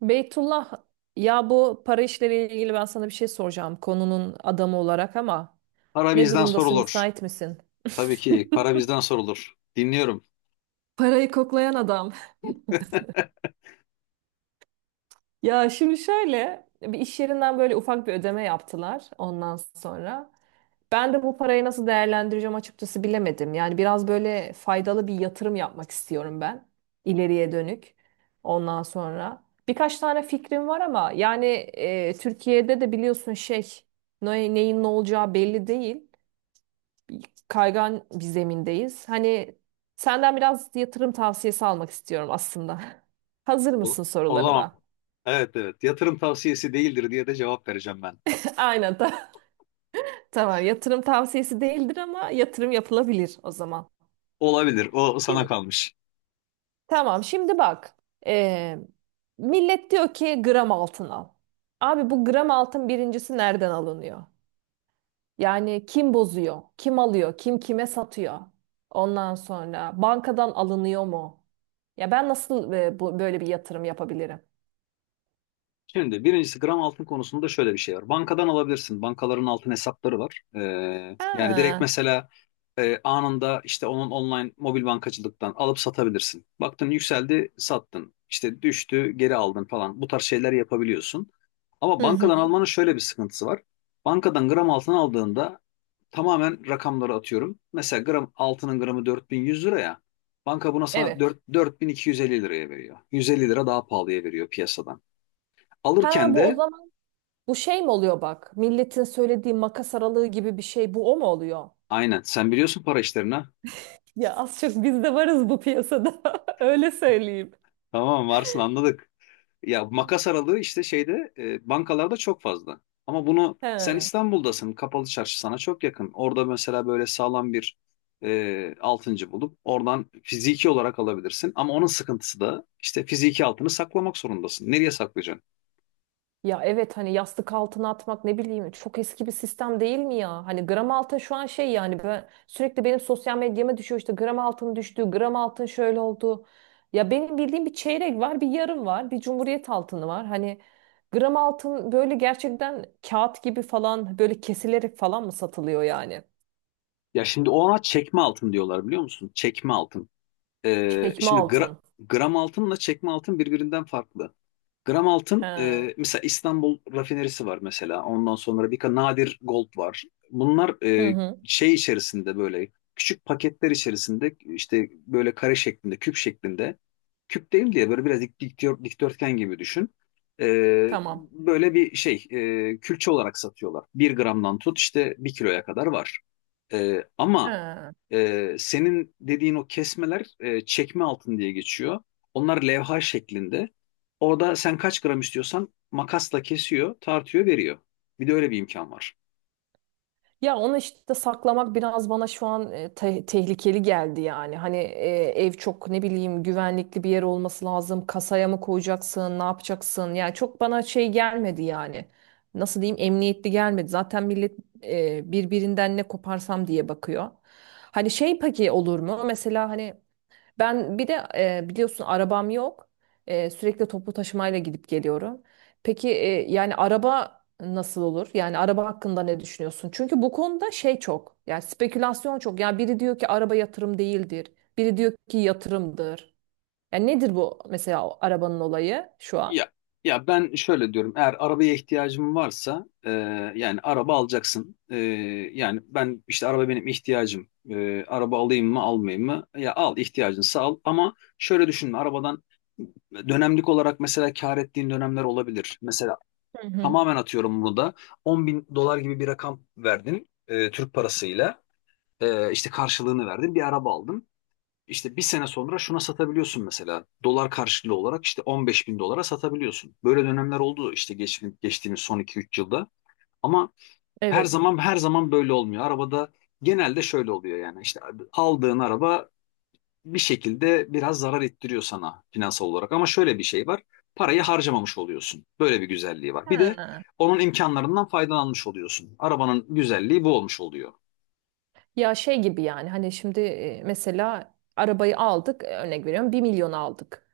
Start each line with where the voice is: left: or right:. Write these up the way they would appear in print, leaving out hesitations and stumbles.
right: Beytullah, ya bu para işleriyle ilgili ben sana bir şey soracağım konunun adamı olarak ama
left: Para
right: ne
left: bizden
right: durumdasın,
left: sorulur.
right: müsait misin?
left: Tabii ki para bizden sorulur. Dinliyorum.
right: Parayı koklayan adam. Ya şimdi şöyle, bir iş yerinden böyle ufak bir ödeme yaptılar ondan sonra. Ben de bu parayı nasıl değerlendireceğim açıkçası bilemedim. Yani biraz böyle faydalı bir yatırım yapmak istiyorum ben, ileriye dönük. Ondan sonra birkaç tane fikrim var ama yani Türkiye'de de biliyorsun şey, neyin ne olacağı belli değil. Bir kaygan bir zemindeyiz. Hani senden biraz yatırım tavsiyesi almak istiyorum aslında. Hazır
left: O,
right: mısın
left: o zaman
right: sorularıma?
left: evet evet yatırım tavsiyesi değildir diye de cevap vereceğim ben.
right: Aynen. Tamam, yatırım tavsiyesi değildir ama yatırım yapılabilir o zaman.
left: Olabilir. O sana
right: Şimdi,
left: kalmış.
right: tamam, şimdi bak. Ee, millet diyor ki gram altın al. Abi bu gram altın birincisi nereden alınıyor? Yani kim bozuyor? Kim alıyor? Kim kime satıyor? Ondan sonra bankadan alınıyor mu? Ya ben nasıl bu, böyle bir yatırım yapabilirim?
left: Şimdi birincisi gram altın konusunda şöyle bir şey var. Bankadan alabilirsin. Bankaların altın hesapları var. Yani direkt
right: Ha.
left: mesela anında işte onun online mobil bankacılıktan alıp satabilirsin. Baktın yükseldi, sattın. İşte düştü, geri aldın falan. Bu tarz şeyler yapabiliyorsun. Ama
right: Hı
left: bankadan
right: hı.
left: almanın şöyle bir sıkıntısı var. Bankadan gram altın aldığında tamamen rakamları atıyorum. Mesela gram altının gramı 4100 lira ya. Banka buna sana
right: Evet.
left: 4250 liraya veriyor. 150 lira daha pahalıya veriyor piyasadan.
right: Ha,
left: Alırken
right: bu o
left: de
right: zaman bu şey mi oluyor bak? Milletin söylediği makas aralığı gibi bir şey bu, o mu oluyor?
left: aynen, sen biliyorsun para işlerini, ha.
right: Ya az çok biz de varız bu piyasada. Öyle söyleyeyim.
left: Tamam, varsın anladık. Ya, makas aralığı işte şeyde bankalarda çok fazla. Ama bunu sen
right: He.
left: İstanbul'dasın, kapalı çarşı sana çok yakın. Orada mesela böyle sağlam bir altıncı bulup oradan fiziki olarak alabilirsin. Ama onun sıkıntısı da işte fiziki altını saklamak zorundasın. Nereye saklayacaksın?
right: Ya evet, hani yastık altına atmak, ne bileyim, çok eski bir sistem değil mi ya? Hani gram altın şu an şey, yani ben sürekli benim sosyal medyama düşüyor, işte gram altın düştü, gram altın şöyle oldu. Ya benim bildiğim bir çeyrek var, bir yarım var, bir cumhuriyet altını var. Hani gram altın böyle gerçekten kağıt gibi falan, böyle kesilerek falan mı satılıyor yani?
left: Ya şimdi ona çekme altın diyorlar, biliyor musun? Çekme altın.
right: Çekme
left: Şimdi gra-
right: altın.
left: gram altınla çekme altın birbirinden farklı. Gram
right: He.
left: altın,
right: Hı
left: mesela İstanbul rafinerisi var mesela. Ondan sonra bir nadir gold var. Bunlar
right: hı.
left: şey içerisinde, böyle küçük paketler içerisinde, işte böyle kare şeklinde, küp şeklinde. Küp değil diye böyle biraz dikdörtgen gibi düşün. Ee,
right: Tamam.
left: böyle bir şey, külçe olarak satıyorlar. Bir gramdan tut işte bir kiloya kadar var. Ee, ama
right: He.
left: ee, senin dediğin o kesmeler, çekme altın diye geçiyor. Onlar levha şeklinde. Orada sen kaç gram istiyorsan makasla kesiyor, tartıyor, veriyor. Bir de öyle bir imkan var.
right: Ya onu işte saklamak biraz bana şu an tehlikeli geldi yani. Hani ev çok, ne bileyim, güvenlikli bir yer olması lazım. Kasaya mı koyacaksın, ne yapacaksın? Yani çok bana şey gelmedi yani. Nasıl diyeyim, emniyetli gelmedi. Zaten millet birbirinden ne koparsam diye bakıyor. Hani şey, peki olur mu? Mesela hani ben bir de biliyorsun arabam yok. Sürekli toplu taşımayla gidip geliyorum. Peki yani araba nasıl olur? Yani araba hakkında ne düşünüyorsun? Çünkü bu konuda şey çok. Yani spekülasyon çok. Yani biri diyor ki araba yatırım değildir. Biri diyor ki yatırımdır. Yani nedir bu mesela o arabanın olayı şu an?
left: Ya ya ben şöyle diyorum. Eğer arabaya ihtiyacım varsa yani araba alacaksın. Yani ben işte araba benim ihtiyacım. Araba alayım mı, almayayım mı? Ya al, ihtiyacınsa al. Ama şöyle düşünme arabadan, dönemlik olarak mesela kar ettiğin dönemler olabilir. Mesela,
right: Hı hı.
left: tamamen atıyorum bunu da. 10 bin dolar gibi bir rakam verdin Türk parasıyla. İşte karşılığını verdin. Bir araba aldın. İşte bir sene sonra şuna satabiliyorsun mesela. Dolar karşılığı olarak işte 15 bin dolara satabiliyorsun. Böyle dönemler oldu işte geçtiğimiz son iki üç yılda. Ama her
right: Evet.
left: zaman her zaman böyle olmuyor. Arabada genelde şöyle oluyor yani. İşte aldığın araba bir şekilde biraz zarar ettiriyor sana finansal olarak. Ama şöyle bir şey var. Parayı harcamamış oluyorsun. Böyle bir güzelliği var. Bir de
right: Ha.
left: onun imkanlarından faydalanmış oluyorsun. Arabanın güzelliği bu olmuş oluyor.
right: Ya şey gibi, yani hani şimdi mesela arabayı aldık, örnek veriyorum, bir milyon aldık.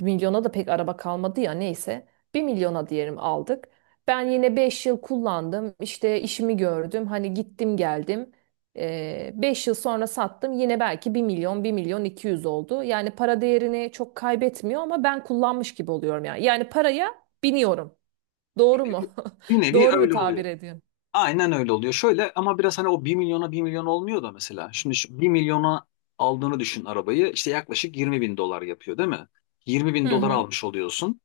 right: 1 milyona da pek araba kalmadı ya, neyse. Bir milyona diyelim aldık. Ben yine 5 yıl kullandım. İşte işimi gördüm. Hani gittim geldim. Beş yıl sonra sattım. Yine belki bir milyon, bir milyon 200 oldu. Yani para değerini çok kaybetmiyor ama ben kullanmış gibi oluyorum yani. Yani paraya biniyorum.
left: Bir
right: Doğru mu?
left: nevi, bir nevi
right: Doğru mu
left: öyle
right: tabir
left: oluyor.
right: ediyorum?
left: Aynen öyle oluyor. Şöyle, ama biraz hani o bir milyona bir milyon olmuyor da mesela. Şimdi şu 1 milyona aldığını düşün arabayı. İşte yaklaşık 20 bin dolar yapıyor değil mi? 20 bin
right: Hı
left: dolar
right: hı.
left: almış oluyorsun.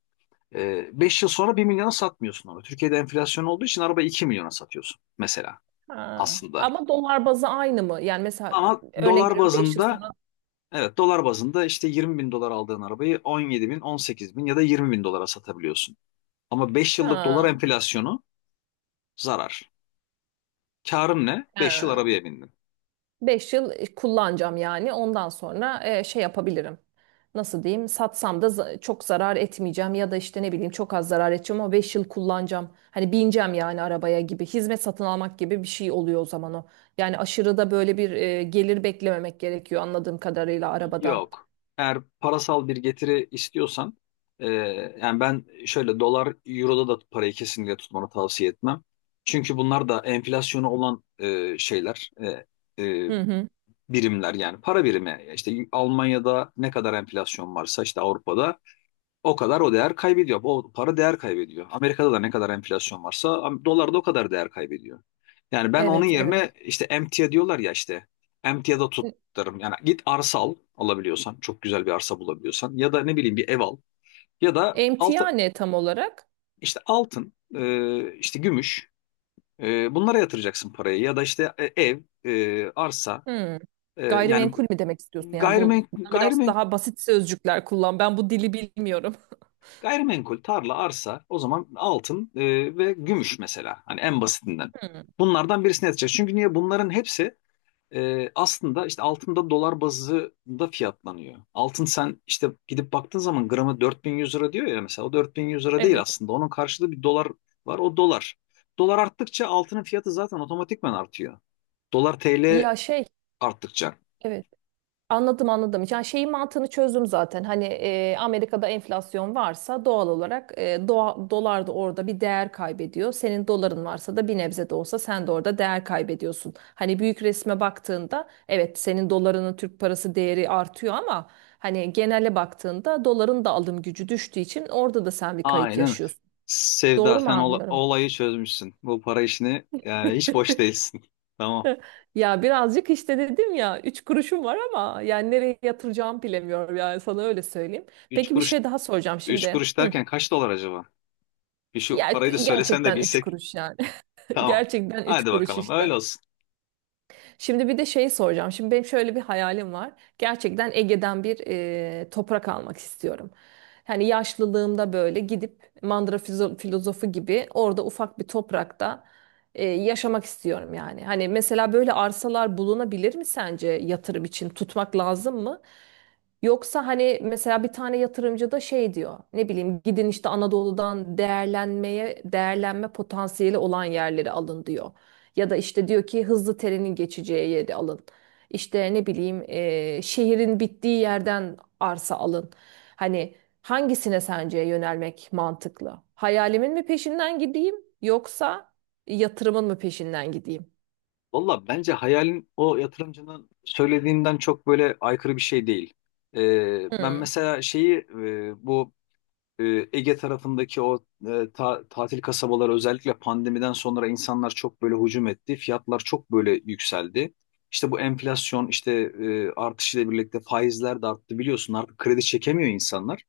left: 5 yıl sonra bir milyona satmıyorsun onu. Türkiye'de enflasyon olduğu için araba 2 milyona satıyorsun mesela
right: Ha.
left: aslında.
right: Ama dolar bazı aynı mı? Yani mesela
left: Ama
right: örnek
left: dolar
right: veriyorum 5 yıl
left: bazında,
right: sonra.
left: evet, dolar bazında işte 20 bin dolar aldığın arabayı 17 bin, 18 bin ya da 20 bin dolara satabiliyorsun. Ama 5 yıllık dolar
right: Ha.
left: enflasyonu zarar. Karın ne? 5 yıl
right: Ha.
left: arabaya bindin.
right: 5 yıl kullanacağım yani. Ondan sonra şey yapabilirim. Nasıl diyeyim? Satsam da çok zarar etmeyeceğim ya da işte ne bileyim çok az zarar edeceğim ama 5 yıl kullanacağım. Hani bineceğim yani arabaya gibi. Hizmet satın almak gibi bir şey oluyor o zaman o. Yani aşırı da böyle bir gelir beklememek gerekiyor anladığım kadarıyla arabadan.
left: Yok. Eğer parasal bir getiri istiyorsan e, yani ben şöyle dolar, euroda da parayı kesinlikle tutmanı tavsiye etmem. Çünkü bunlar da enflasyonu olan şeyler, e, e,
right: Hı hı.
left: birimler, yani para birimi. İşte Almanya'da ne kadar enflasyon varsa işte Avrupa'da o kadar o değer kaybediyor. O para değer kaybediyor. Amerika'da da ne kadar enflasyon varsa dolar da o kadar değer kaybediyor. Yani ben onun
right: Evet,
left: yerine
right: evet.
left: işte emtia diyorlar ya, işte emtiada tutarım. Yani git arsa alabiliyorsan çok güzel bir arsa bulabiliyorsan, ya da ne bileyim bir ev al, ya da
right: Emtia ne tam olarak?
left: işte altın, işte gümüş, bunlara yatıracaksın parayı, ya da işte ev, arsa,
right: Hı.
left: yani
right: Gayrimenkul mi demek istiyorsun? Yani bu
left: gayrimen
right: biraz
left: gayrimenkul
right: daha basit sözcükler kullan. Ben bu dili bilmiyorum.
left: Gayrimenkul, tarla, arsa, o zaman altın ve gümüş mesela. Hani en basitinden.
right: Hı.
left: Bunlardan birisine yatacak. Çünkü niye? Bunların hepsi aslında işte altında dolar bazında fiyatlanıyor. Altın, sen işte gidip baktığın zaman gramı 4100 lira diyor ya mesela. O 4100 lira değil
right: Evet.
left: aslında. Onun karşılığı bir dolar var. O dolar. Dolar arttıkça altının fiyatı zaten otomatikman artıyor. Dolar TL
right: Ya şey,
left: arttıkça.
right: evet, anladım anladım. Yani şeyin mantığını çözdüm zaten. Hani Amerika'da enflasyon varsa doğal olarak dolar da orada bir değer kaybediyor. Senin doların varsa da bir nebze de olsa sen de orada değer kaybediyorsun. Hani büyük resme baktığında evet, senin dolarının Türk parası değeri artıyor ama hani genele baktığında doların da alım gücü düştüğü için orada da sen bir kayıp
left: Aynen.
right: yaşıyorsun.
left: Sevda,
right: Doğru mu
left: sen ola-
right: anlıyorum?
left: olayı çözmüşsün. Bu para işini yani, hiç boş değilsin. Tamam.
right: Ya birazcık, işte dedim ya, üç kuruşum var ama yani nereye yatıracağımı bilemiyorum, yani sana öyle söyleyeyim.
left: Üç
right: Peki bir
left: kuruş,
right: şey daha soracağım
left: üç
right: şimdi.
left: kuruş
right: Hı.
left: derken kaç dolar acaba? Bir şu
right: Ya
left: parayı da söylesen de
right: gerçekten üç
left: bilsek.
right: kuruş yani.
left: Tamam.
right: Gerçekten üç
left: Hadi
right: kuruş
left: bakalım,
right: işte.
left: öyle olsun.
right: Şimdi bir de şeyi soracağım. Şimdi benim şöyle bir hayalim var. Gerçekten Ege'den bir toprak almak istiyorum. Hani yaşlılığımda böyle gidip Mandıra filozofu gibi orada ufak bir toprakta yaşamak istiyorum yani. Hani mesela böyle arsalar bulunabilir mi, sence yatırım için tutmak lazım mı? Yoksa hani mesela bir tane yatırımcı da şey diyor. Ne bileyim, gidin işte Anadolu'dan değerlenme potansiyeli olan yerleri alın diyor. Ya da işte diyor ki hızlı trenin geçeceği yeri alın. İşte ne bileyim şehrin bittiği yerden arsa alın. Hani hangisine sence yönelmek mantıklı? Hayalimin mi peşinden gideyim yoksa yatırımın mı peşinden gideyim?
left: Valla bence hayalin o yatırımcının söylediğinden çok böyle aykırı bir şey değil. Ben
right: Hmm,
left: mesela şeyi, bu e, Ege tarafındaki o tatil kasabaları, özellikle pandemiden sonra insanlar çok böyle hücum etti. Fiyatlar çok böyle yükseldi. İşte bu enflasyon işte artışıyla birlikte faizler de arttı, biliyorsun artık kredi çekemiyor insanlar.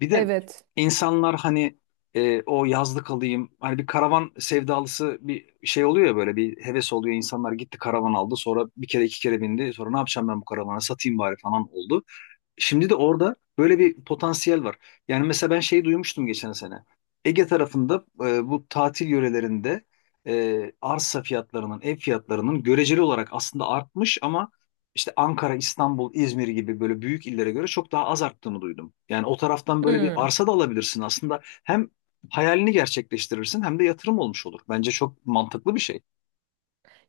left: Bir de
right: evet.
left: insanlar hani o yazlık alayım, hani bir karavan sevdalısı bir şey oluyor ya, böyle bir heves oluyor, insanlar gitti karavan aldı, sonra bir kere iki kere bindi, sonra ne yapacağım ben bu karavana, satayım bari falan oldu. Şimdi de orada böyle bir potansiyel var. Yani mesela ben şeyi duymuştum geçen sene. Ege tarafında, bu tatil yörelerinde arsa fiyatlarının, ev fiyatlarının göreceli olarak aslında artmış, ama işte Ankara, İstanbul, İzmir gibi böyle büyük illere göre çok daha az arttığını duydum. Yani o taraftan böyle bir
right: Hmm.
left: arsa da alabilirsin aslında. Hem hayalini gerçekleştirirsin hem de yatırım olmuş olur. Bence çok mantıklı bir şey.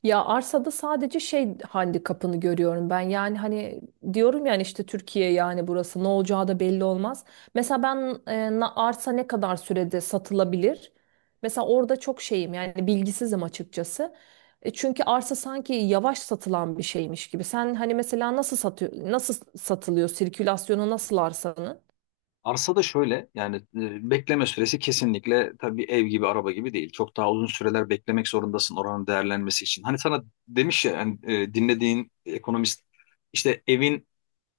right: Ya arsada sadece şey, handikapını görüyorum ben. Yani hani diyorum yani işte Türkiye, yani burası ne olacağı da belli olmaz. Mesela ben arsa ne kadar sürede satılabilir? Mesela orada çok şeyim, yani bilgisizim açıkçası. Çünkü arsa sanki yavaş satılan bir şeymiş gibi. Sen hani mesela nasıl satıyor, nasıl satılıyor, sirkülasyonu nasıl arsanın?
left: Arsa da şöyle yani, bekleme süresi kesinlikle tabii ev gibi, araba gibi değil. Çok daha uzun süreler beklemek zorundasın, oranın değerlenmesi için. Hani sana demiş ya yani, dinlediğin ekonomist işte,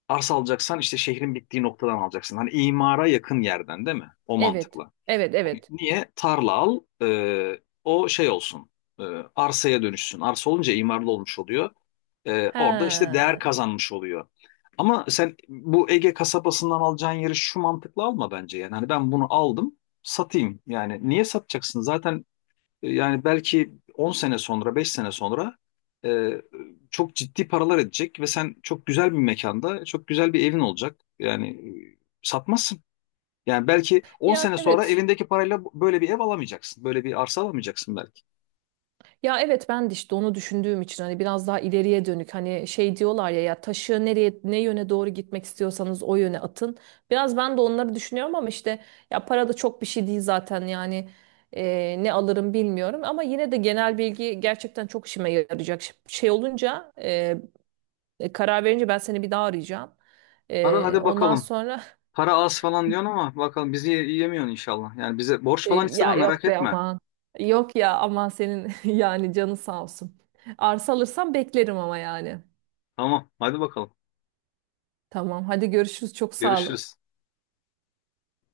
left: arsa alacaksan işte şehrin bittiği noktadan alacaksın. Hani imara yakın yerden, değil mi? O
right: Evet.
left: mantıkla.
right: Evet, evet.
left: Niye? Tarla al, o şey olsun, e, arsaya dönüşsün. Arsa olunca imarlı olmuş oluyor.
right: He.
left: Orada işte değer
right: Yani
left: kazanmış oluyor. Ama sen bu Ege kasabasından alacağın yeri şu mantıkla alma bence. Yani hani, ben bunu aldım, satayım. Yani niye satacaksın? Zaten yani belki 10 sene sonra, 5 sene sonra, e, çok ciddi paralar edecek ve sen çok güzel bir mekanda, çok güzel bir evin olacak. Yani satmazsın. Yani belki 10 sene sonra
right: evet.
left: elindeki parayla böyle bir ev alamayacaksın. Böyle bir arsa alamayacaksın belki.
right: Ya evet, ben de işte onu düşündüğüm için hani biraz daha ileriye dönük, hani şey diyorlar ya, ya taşı nereye, ne yöne doğru gitmek istiyorsanız o yöne atın. Biraz ben de onları düşünüyorum ama işte ya para da çok bir şey değil zaten yani ne alırım bilmiyorum ama yine de genel bilgi gerçekten çok işime yarayacak. Şey olunca karar verince ben seni bir daha arayacağım.
left: Ara hadi
right: Ondan
left: bakalım.
right: sonra
left: Para az falan diyorsun ama bakalım bizi yiyemiyorsun inşallah. Yani bize borç falan
right: ya
left: istemem,
right: yok
left: merak
right: be
left: etme.
right: aman, yok ya aman senin yani canın sağ olsun. Arsa alırsam beklerim ama yani.
left: Tamam, hadi bakalım.
right: Tamam. Hadi görüşürüz. Çok sağ ol.
left: Görüşürüz.